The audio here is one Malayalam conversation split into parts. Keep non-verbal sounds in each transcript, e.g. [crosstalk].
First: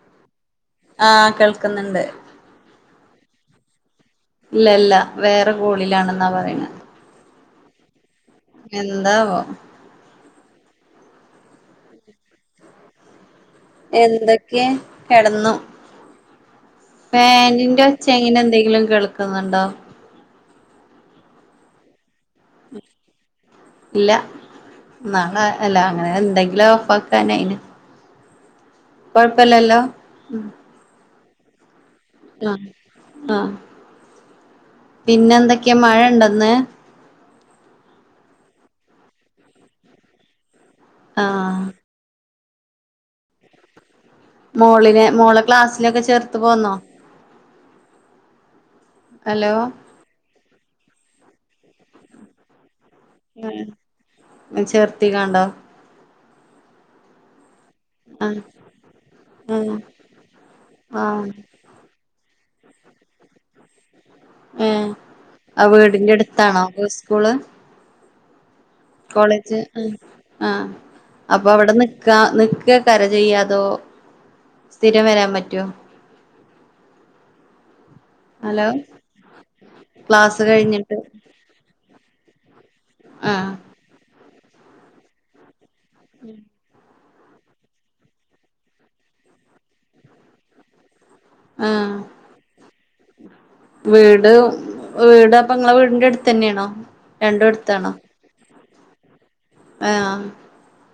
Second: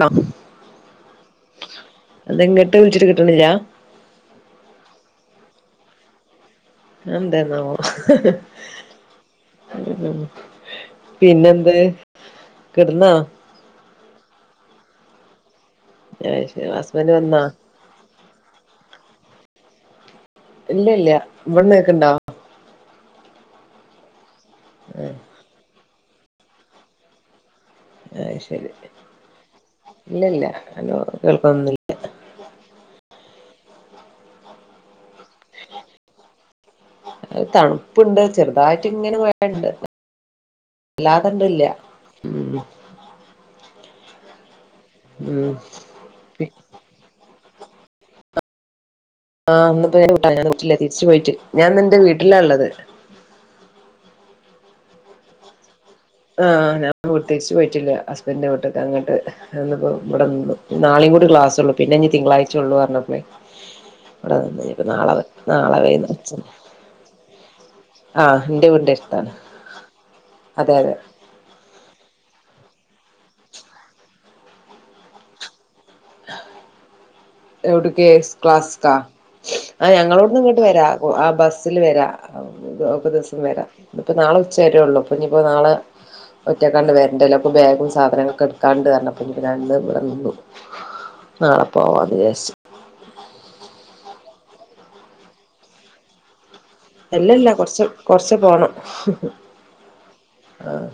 ആണ ആ് കേൾക്കുന്നുണ്ട് അത്െങ്ങോട്ട് വിളിച്ചിട്ട് കിട്ടണില്ല ഇല്ല ഇല്ല വേറെ കോളിലാണെന്നാ പറയണ എന്തെ നാവൊ എന്താ പൊ പിന്നെന്ത് കിടന്നാ എന്തൊക്കെ കിടന്നു അത് ശരി ഹസ്ബൻഡ് വന്നാ ഫേനിന്റെ ച്ചെ അങ്ങനെന്തെങ്കിലും കേൾക്ന്ന്ണ്ടോ? ഇല്ല ഇല്ല ഇവിടന്ന് കേക്കണ്ടാ ഇല്ല നാളെ അല്ല അങ്ങനെ എന്തെങ്കിലും ഓഫ് ആാക്കാനയിന് ആഹ് ശരി ഇല്ലല്ല അനോ കേൾക്കന്നില്ല ആ ആ പിന്നെ എന്തൊക്കെയാ മഴ ഉണ്ടന്ന് അത് തണുപ്പുണ്ട് ചെറുതായിട്ട് ഇങ്ങനെ പോയുണ്ട് അല്ലാതണ്ടല്ല ആഹ് മോളിനെ മോളെ ഉം ക്ലാസ്സിലൊക്കെ ചേർത്ത് പോന്നോ ഹലോ ആഹ്ന്നപ്പോട്ട ഞാൻറ്റില്ലേ തിരിച്ചു പോയിട്ട് ഞാൻ നിന്റെ വീട്ടിലാ ഉള്ളത് ഉ ചേർത്തി കണ്ടോ ആഹ് അ പ്രത്തേരിച്ച് പോയിട്ടില്ല ആഹ് ഹസ്ബൻഡ്ന്റെ കീട്ടക്ക് ആഹ് അങ്ങോട്ട്ിപ്പോ ഇവിടെ നാളെയും കൂടി ആഹ് ക്ലാസ്ള്ള പിന്നെ ഇനി തിങ്കളഴ്ചയള്ളൂ പറഞ്ഞപ്പളേ ഇവിടെ നിന്ന് ഇനിപ്പ ഉം നാളെ ആഹ് നാളെ വൈന്ന വീടിന്റെ അച്ഛൻ അടുത്താണോ സ്കൂള് ആഹ് എൻ്റെ വീടു നെടു കോളേജ് ആഹ് അപ്പൊ അവിടെ നിക്കാ നിക്കുക കര ചെയ്യാതോ സ്ഥിരം വരാൻ പറ്റോ [inaudible] എവിടക്ക ഹലോ ക്ലാസ്ക ആഹ് ഞങ്ങളോടന്ന് ക്ലാസ് ഇങ്ങോട്ട് വരാ കഴിഞ്ഞിട്ട് ആഹ് ബസ് ബസ്സിൽ വരാം ഒക്കെ ദിവസം ആഹ് വരാം ഇതിപ്പോൾ നാളെ ഉച്ച വരുയള്ളൂപ്പ ഇനിയിപ്പോൾ നാളെ [inaudible] ഒറ്റയ്ക്കാണ്ട് വേറെ [unintelligible] ബാഗും സാധനങ്ങളൊക്കെ എടുക്കാണ്ട് കാരണംപ്പൾ എനിക്ക്ഞ ഇവിടെ നിന്നു നാളെ ആഹ് പോവാം അത് ചേഷു വീട് വീട് അപ്പൊ നിങ്ങളെ വീടിന്റെ അടുത്ത് തന്നെയാണോ അല്ലല്ല കൊറച്ച കൊറച്ച പോണം ആഹ് ആഹ്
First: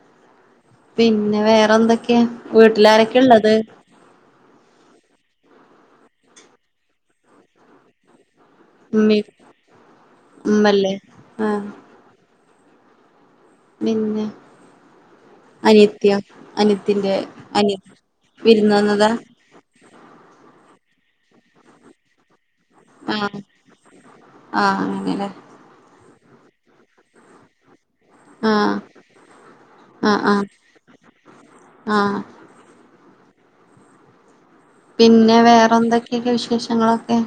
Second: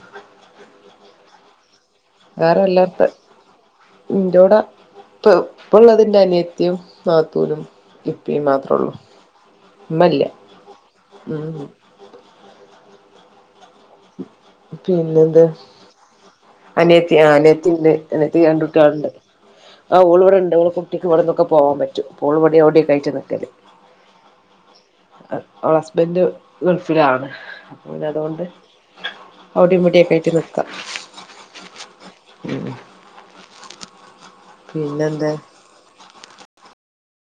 പിന്നെ വേറെ എന്തൊക്കെയ വീട്ടിലാരൊക്കെ ഉള്ളത് ഇറൂടെ ഇപ്പ ഇപ്പള്ളതിന്റെറ അനിയത്തിയും നാത്തൂനും ഇപ്പയും മാത്രം ഉമ്മീം ഉം ഉമ്മല്ലേ ആഹ് [unintelligible] പിന്ന പിന്നെ എന്താ അനിയത്തിന്റെ അനിയത്തി അനിയ അനിയത്തിണ്ട് അനത്തി രണ്ട വിരുന്ന് കുട്ടികളുണ്ട് വന്നതാ ആഹ് ഉൾവി ഉണ്ട് കുട്ടക്ക്വിടെന്നൊക്കെ പോവാൻ പറ്റും അഹ് [unintelligible] ആഹ് ആഹ് അങ്ങെല്ലേ അവടെ ഹസ്ബൻഡ് ഗൾഫിലാണ് അഹ് അതുകൊണ്ട് ആഹ് വിട മുടിയൊക്കെ ആഹ് ആയിട്ട് ആഹ് നിക്കാം ആഹ് ഉം പിന്നെന്താ പിന്നെ വേറെ എന്തൊക്കെയൊക്കെ വിശേഷങ്ങളൊക്കെ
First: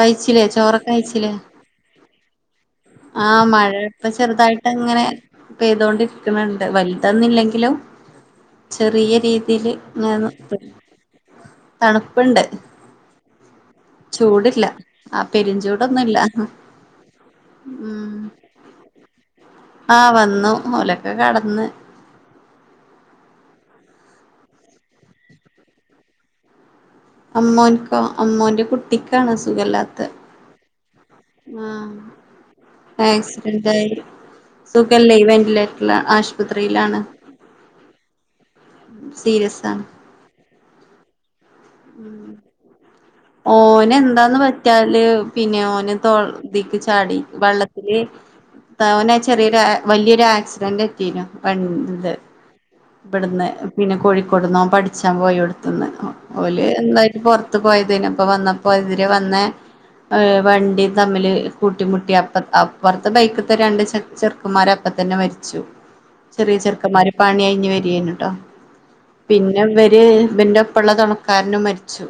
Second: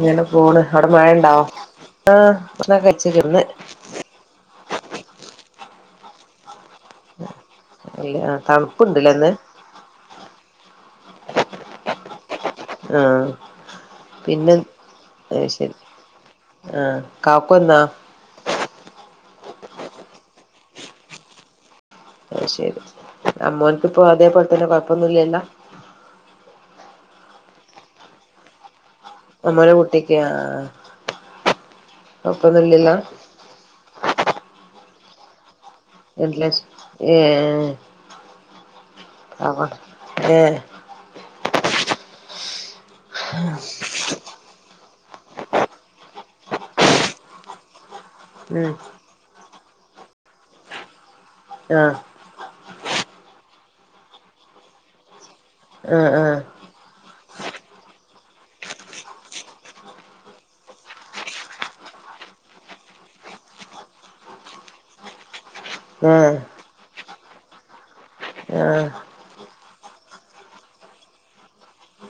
ഇങ്ങനെ പോണ് അവിടെ ചോറൊക്കെ മഴ കഴിച്ചില്ലേ ഇണ്ടാവോ ആഹ് ആഹ് മഴ ഇപ്പ ചെറുതായിട്ട് അങ്ങനെ പെയ്തൊണ്ടിരിക്കുന്നുണ്ട് വലിയ ഇതന്നില്ലെങ്കിലോ അല്ല തണുപ്പുണ്ടല്ലേ ചെറിയ ഇന്ന് രീതിലങ്ങനെ തണുപ്പുണ്ട് ആ പിന്നെ ചൂടല്ല ആഹ് പെരിഞ്ചൂടൊന്നുമല്ല ആഹ് കാക്ക ഉണ്ടോ ആഹ് വന്നു മൂലക്കെ കടന്ന് അയ് ശരി അമ്മോനക്കിപ്പോ അതേപോലെ തന്നെ കൊഴപ്പൊന്നുംല്ലല്ല അമ്മോൻോ അമ്മോന്റെ കുട്ടിക്കാണ് അഹ് സുഖമല്ലാത്ത ആഹ് ആഹ് ആക്സിഡന്റ് ആയി സുഖല്ല ഇവന്റില ആശുപത്രിയിലാണ് ഏഹ് സീരിയസ് ആഹ് ഏഹ് ഉം ഓന എന്താന്ന് പറ്റാല് പിന്നെ ഓന് തക്ക് ചാടി വെള്ളത്തി ഉം തവന ചെറിയൊരു വലിയൊരു ആക്സിഡന്റ് പറ്റീനു ആ വത് ഇവിടുന്ന് പിന്നെ കോഴിക്കോട്ന്ന പഠിച്ചാൻ പോയി എടുത്തന്ന് ആ ആ എന്തായിട്ട് പുറത്ത് പോയതായിനിപ്പ വന്നപ്പോ എതിരെ വന്നേ ഏഹ് വണ്ടി തമ്മില് കൂട്ടിമുട്ടി അപ്പ അപ്പുറത്തെ ബൈക്കത്തെ രണ്ട് ചെറ്ക്കൻമാർ ചെക്കമാര അപ്പ തന്നെ മരിച്ചു ആ ചെറിയ ചെറുക്കന്മാര് പണി കഴിഞ്ഞ് വരികന്നട്ടോ ആ പിന്നെ ഇവര് ഇവന്റെ ഒപ്പുള്ള തുണക്കാരനും മരിച്ചു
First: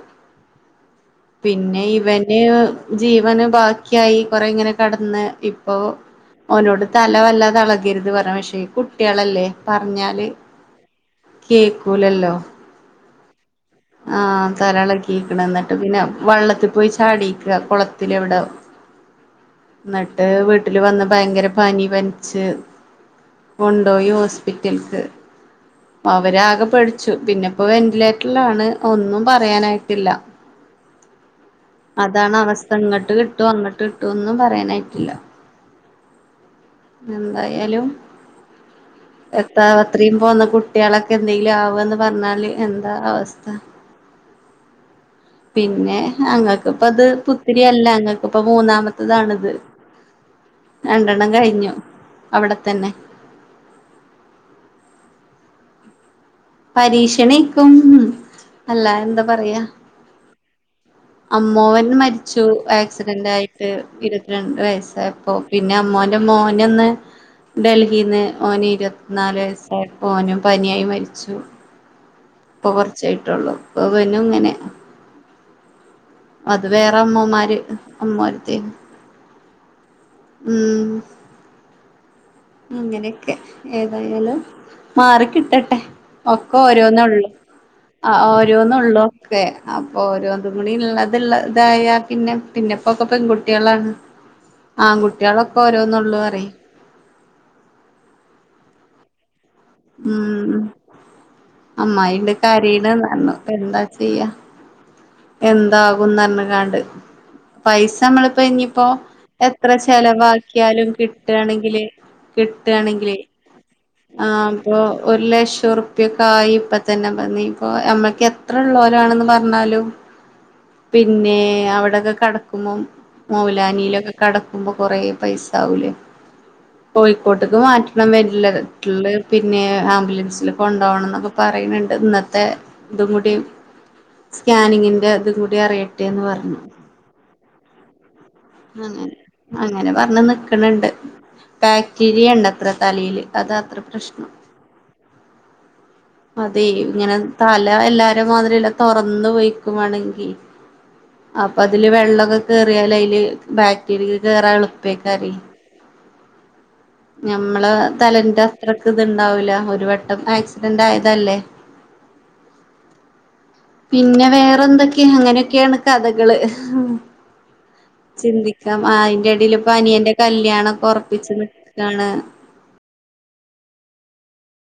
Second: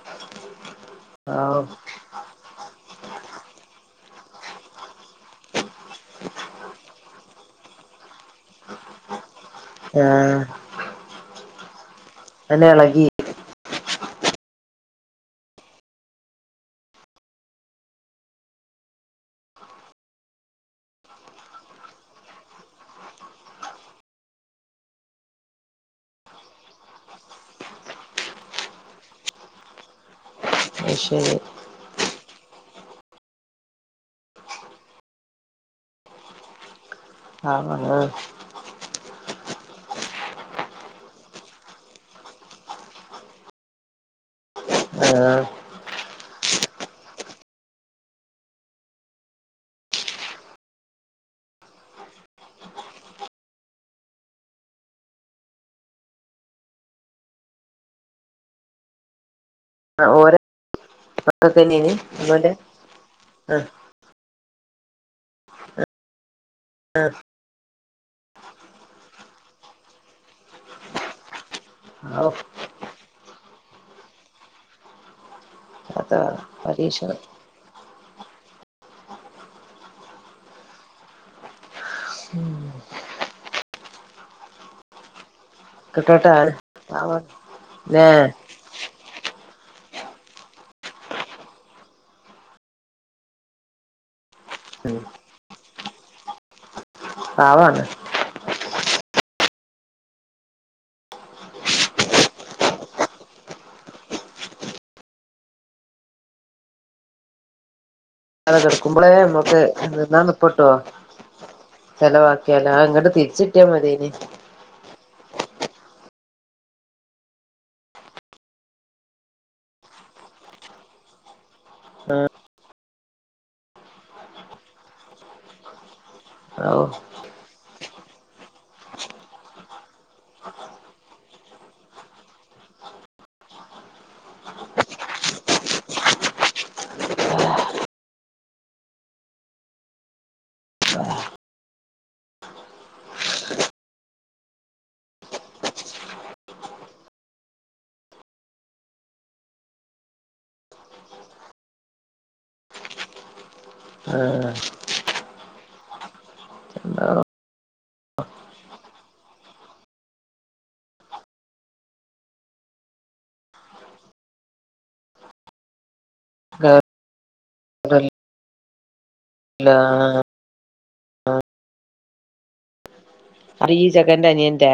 പാവം പിന്നെ ഇവന് ജീവന് ബാക്കിയായി കൊറെ ഇങ്ങനെ കടന്ന് ഇപ്പൊ ഓനോട് തലവല്ലാതളകരുത് പറ പക്ഷേ ഈ കുട്ടികളല്ലേ ആ പറഞ്ഞാല് കേക്കൂലല്ലോ അന്നെ ഇളകി ആഹ് തരളക്കിക്കണ എന്നട്ട് പിന്നെ വെള്ളത്തി പോയി ചാടിക്ക കുളത്തില എവിടെ അ ന്നട്ട് വീട്ടില് വന്ന് ഭയങ്കര പനി പനിച്ച് കൊണ്ടോയി ഹോസ്പിറ്റൽക് അവരാകെ പടിച്ചു പിന്നെ പ്പോ വെന്റിലേറ്റർലാണ് ഒന്നും പറയാനായിട്ടില്ല അഹ് ശരി അതാണ് അവസ്ഥ ങ്ങട്ട് കിട്ടു അങ്ങട്ട് കിട്ടുന്നും പറയാനായിട്ടില്ല എന്തായാലും പാവാണ് എത്രാ അത്രയും പോന്ന കുട്ടിളൊക്കെ എന്തെങ്കിലും ആവന്ന് പറഞ്ഞാല് എന്താ അവസ്ഥ ആഹ് പിന്നെ അങ്ങക്കിപ്പത് പുത്തിരിയല്ല അങ്ങക്കിപ്പ മൂന്നാമത്തതാണിത് രണ്ടെണ്ണം കഴിഞ്ഞു അവിടെത്തന്നെ പരീക്ഷണയ്ക്കും അല്ലാതെ എന്താ പറയാ ആഹ് ഓര അമ്മോവൻ മരിച്ചു ആക്സിഡന്റ് ആ ആയിട്ട് ഇരുപത്തിരണ്ട്ര വയസ്സായപ്പോ പിന്നെ അമ്മോന്റെ മോനന്ന് ഡൽഹിൽന്ന് ഓന് ഇരുപത്തിനാല് വയസ്സായപ്പോ ഓനും പനിയായി മരിച്ചു ഔ ഇപ്പൊ കുറച്ചയായിട്ടുള്ളൂ പ്പ വനും ങ്ങനെ അതാ അത് വേറെ അമ്മോമാര് അമ്മര്തെ ആ ഉം ഉം അങ്ങനെയൊക്കെ ഏതായാലും മാറിക്കിട്ടട്ടെ കിട്ടട്ടെ ഒക്കെ ഓരോന്നള്ളൂ പാവാണ് ല്ലേ അഹ് ഓ ഓരോന്നുള്ളു ഒക്കെ അപ്പൊ ഓരോന്നും കൂടിള്ളത്ള്ള തായ പിന്നെ പിന്നെപ്പൊക്കെ പെൺകുട്ടിളാണ് അ ആൺകുട്ടിളൊക്കെ ഓരോന്നൊള്ളൂറി പാവാണ് ഉം അമ്മായ്ന്റെ കരീന [unintelligible] എന്താ ചെയ്യാ എന്താകുംന്നർഞ് കാണ്ട് പൈസ മ്മള് ഇപ്പ അല്ലാതെ ഇഞ്ഞിപ്പോ കിടക്കുമ്പോളേ നമ്മക്ക് എത്ര നിന്നാ നിപ്പട്ടോ ചെലവാക്കിയാലും കിട്ടാണെങ്കില് കിട്ടാണെങ്കില് ട്ട്യാ മതേഞ്ഞി പൊ ഒരു ലക്ഷം ർപ്പ്യൊക്കെ ആയി ഇപ്പ തന്നെ പർഞ്ഞി ഇപ്പൊ അമ്മക്ക് എത്രള്ളോലാണെന്ന് പറഞ്ഞാലും പിന്നെ അവിടെൊക്കെ കടക്കും പ്മം മൗലാനിയിലൊക്കെ കടക്കുമ്പോ കൊറേ പൈസ ആവൂലേ ഔ കോഴിക്കോട്ടേക്ക് മാറ്റണം വന്റ്ലട്രൽ പിന്നെ ആംബുലൻസ്ൽ കൊണ്ടോണം ന്നൊക്കെ പറയുന്നുണ്ട് ഇന്നത്തെ ഇതുംകൂടി സ്കാനിങ്ങി അത് കൂടി അറിയട്ടെ എന്ന് പറഞ്ഞു അങ്ങനെ അങ്ങനെ പറഞ്ഞ് നിക്കണണ്ട് ബാക്ടീരിയണ്ടത്ര തലേല് അത ത്ര പ്രശ്നം അതെങ്ങനെ തല എല്ലാരും മാതിരില്ല തുറന്ന് പോയി പ്പം വാണെങ്കി അപ്പ അതില് വെള്ളക്കെ കേറിയാലയ്ല് ബാക് ട്ടിരിക്ക് കേറാ എളുപ്പേക്കാരെ എന്ത ഞമ്മള് തലന്റെ അത്രക്ക് ഇത്ണ്ടാവൂല ഒരു വട്ടം ആക്സിഡന്റ് ആയതല്ലേ ഉ പിന്നെ വേറെ ന്തൊക്കെയ അങ്ങനെയൊക്കെയാണ് കഥകള് ചിന്തിക്കാം അ പിന്നെപ്പം ആ അനിയന്റെ കല്യാണം ക്കെ ഉറപ്പിച്ചിട്ടാണ് അറ ഈ ജഗൻന്റെനീൻന്റെ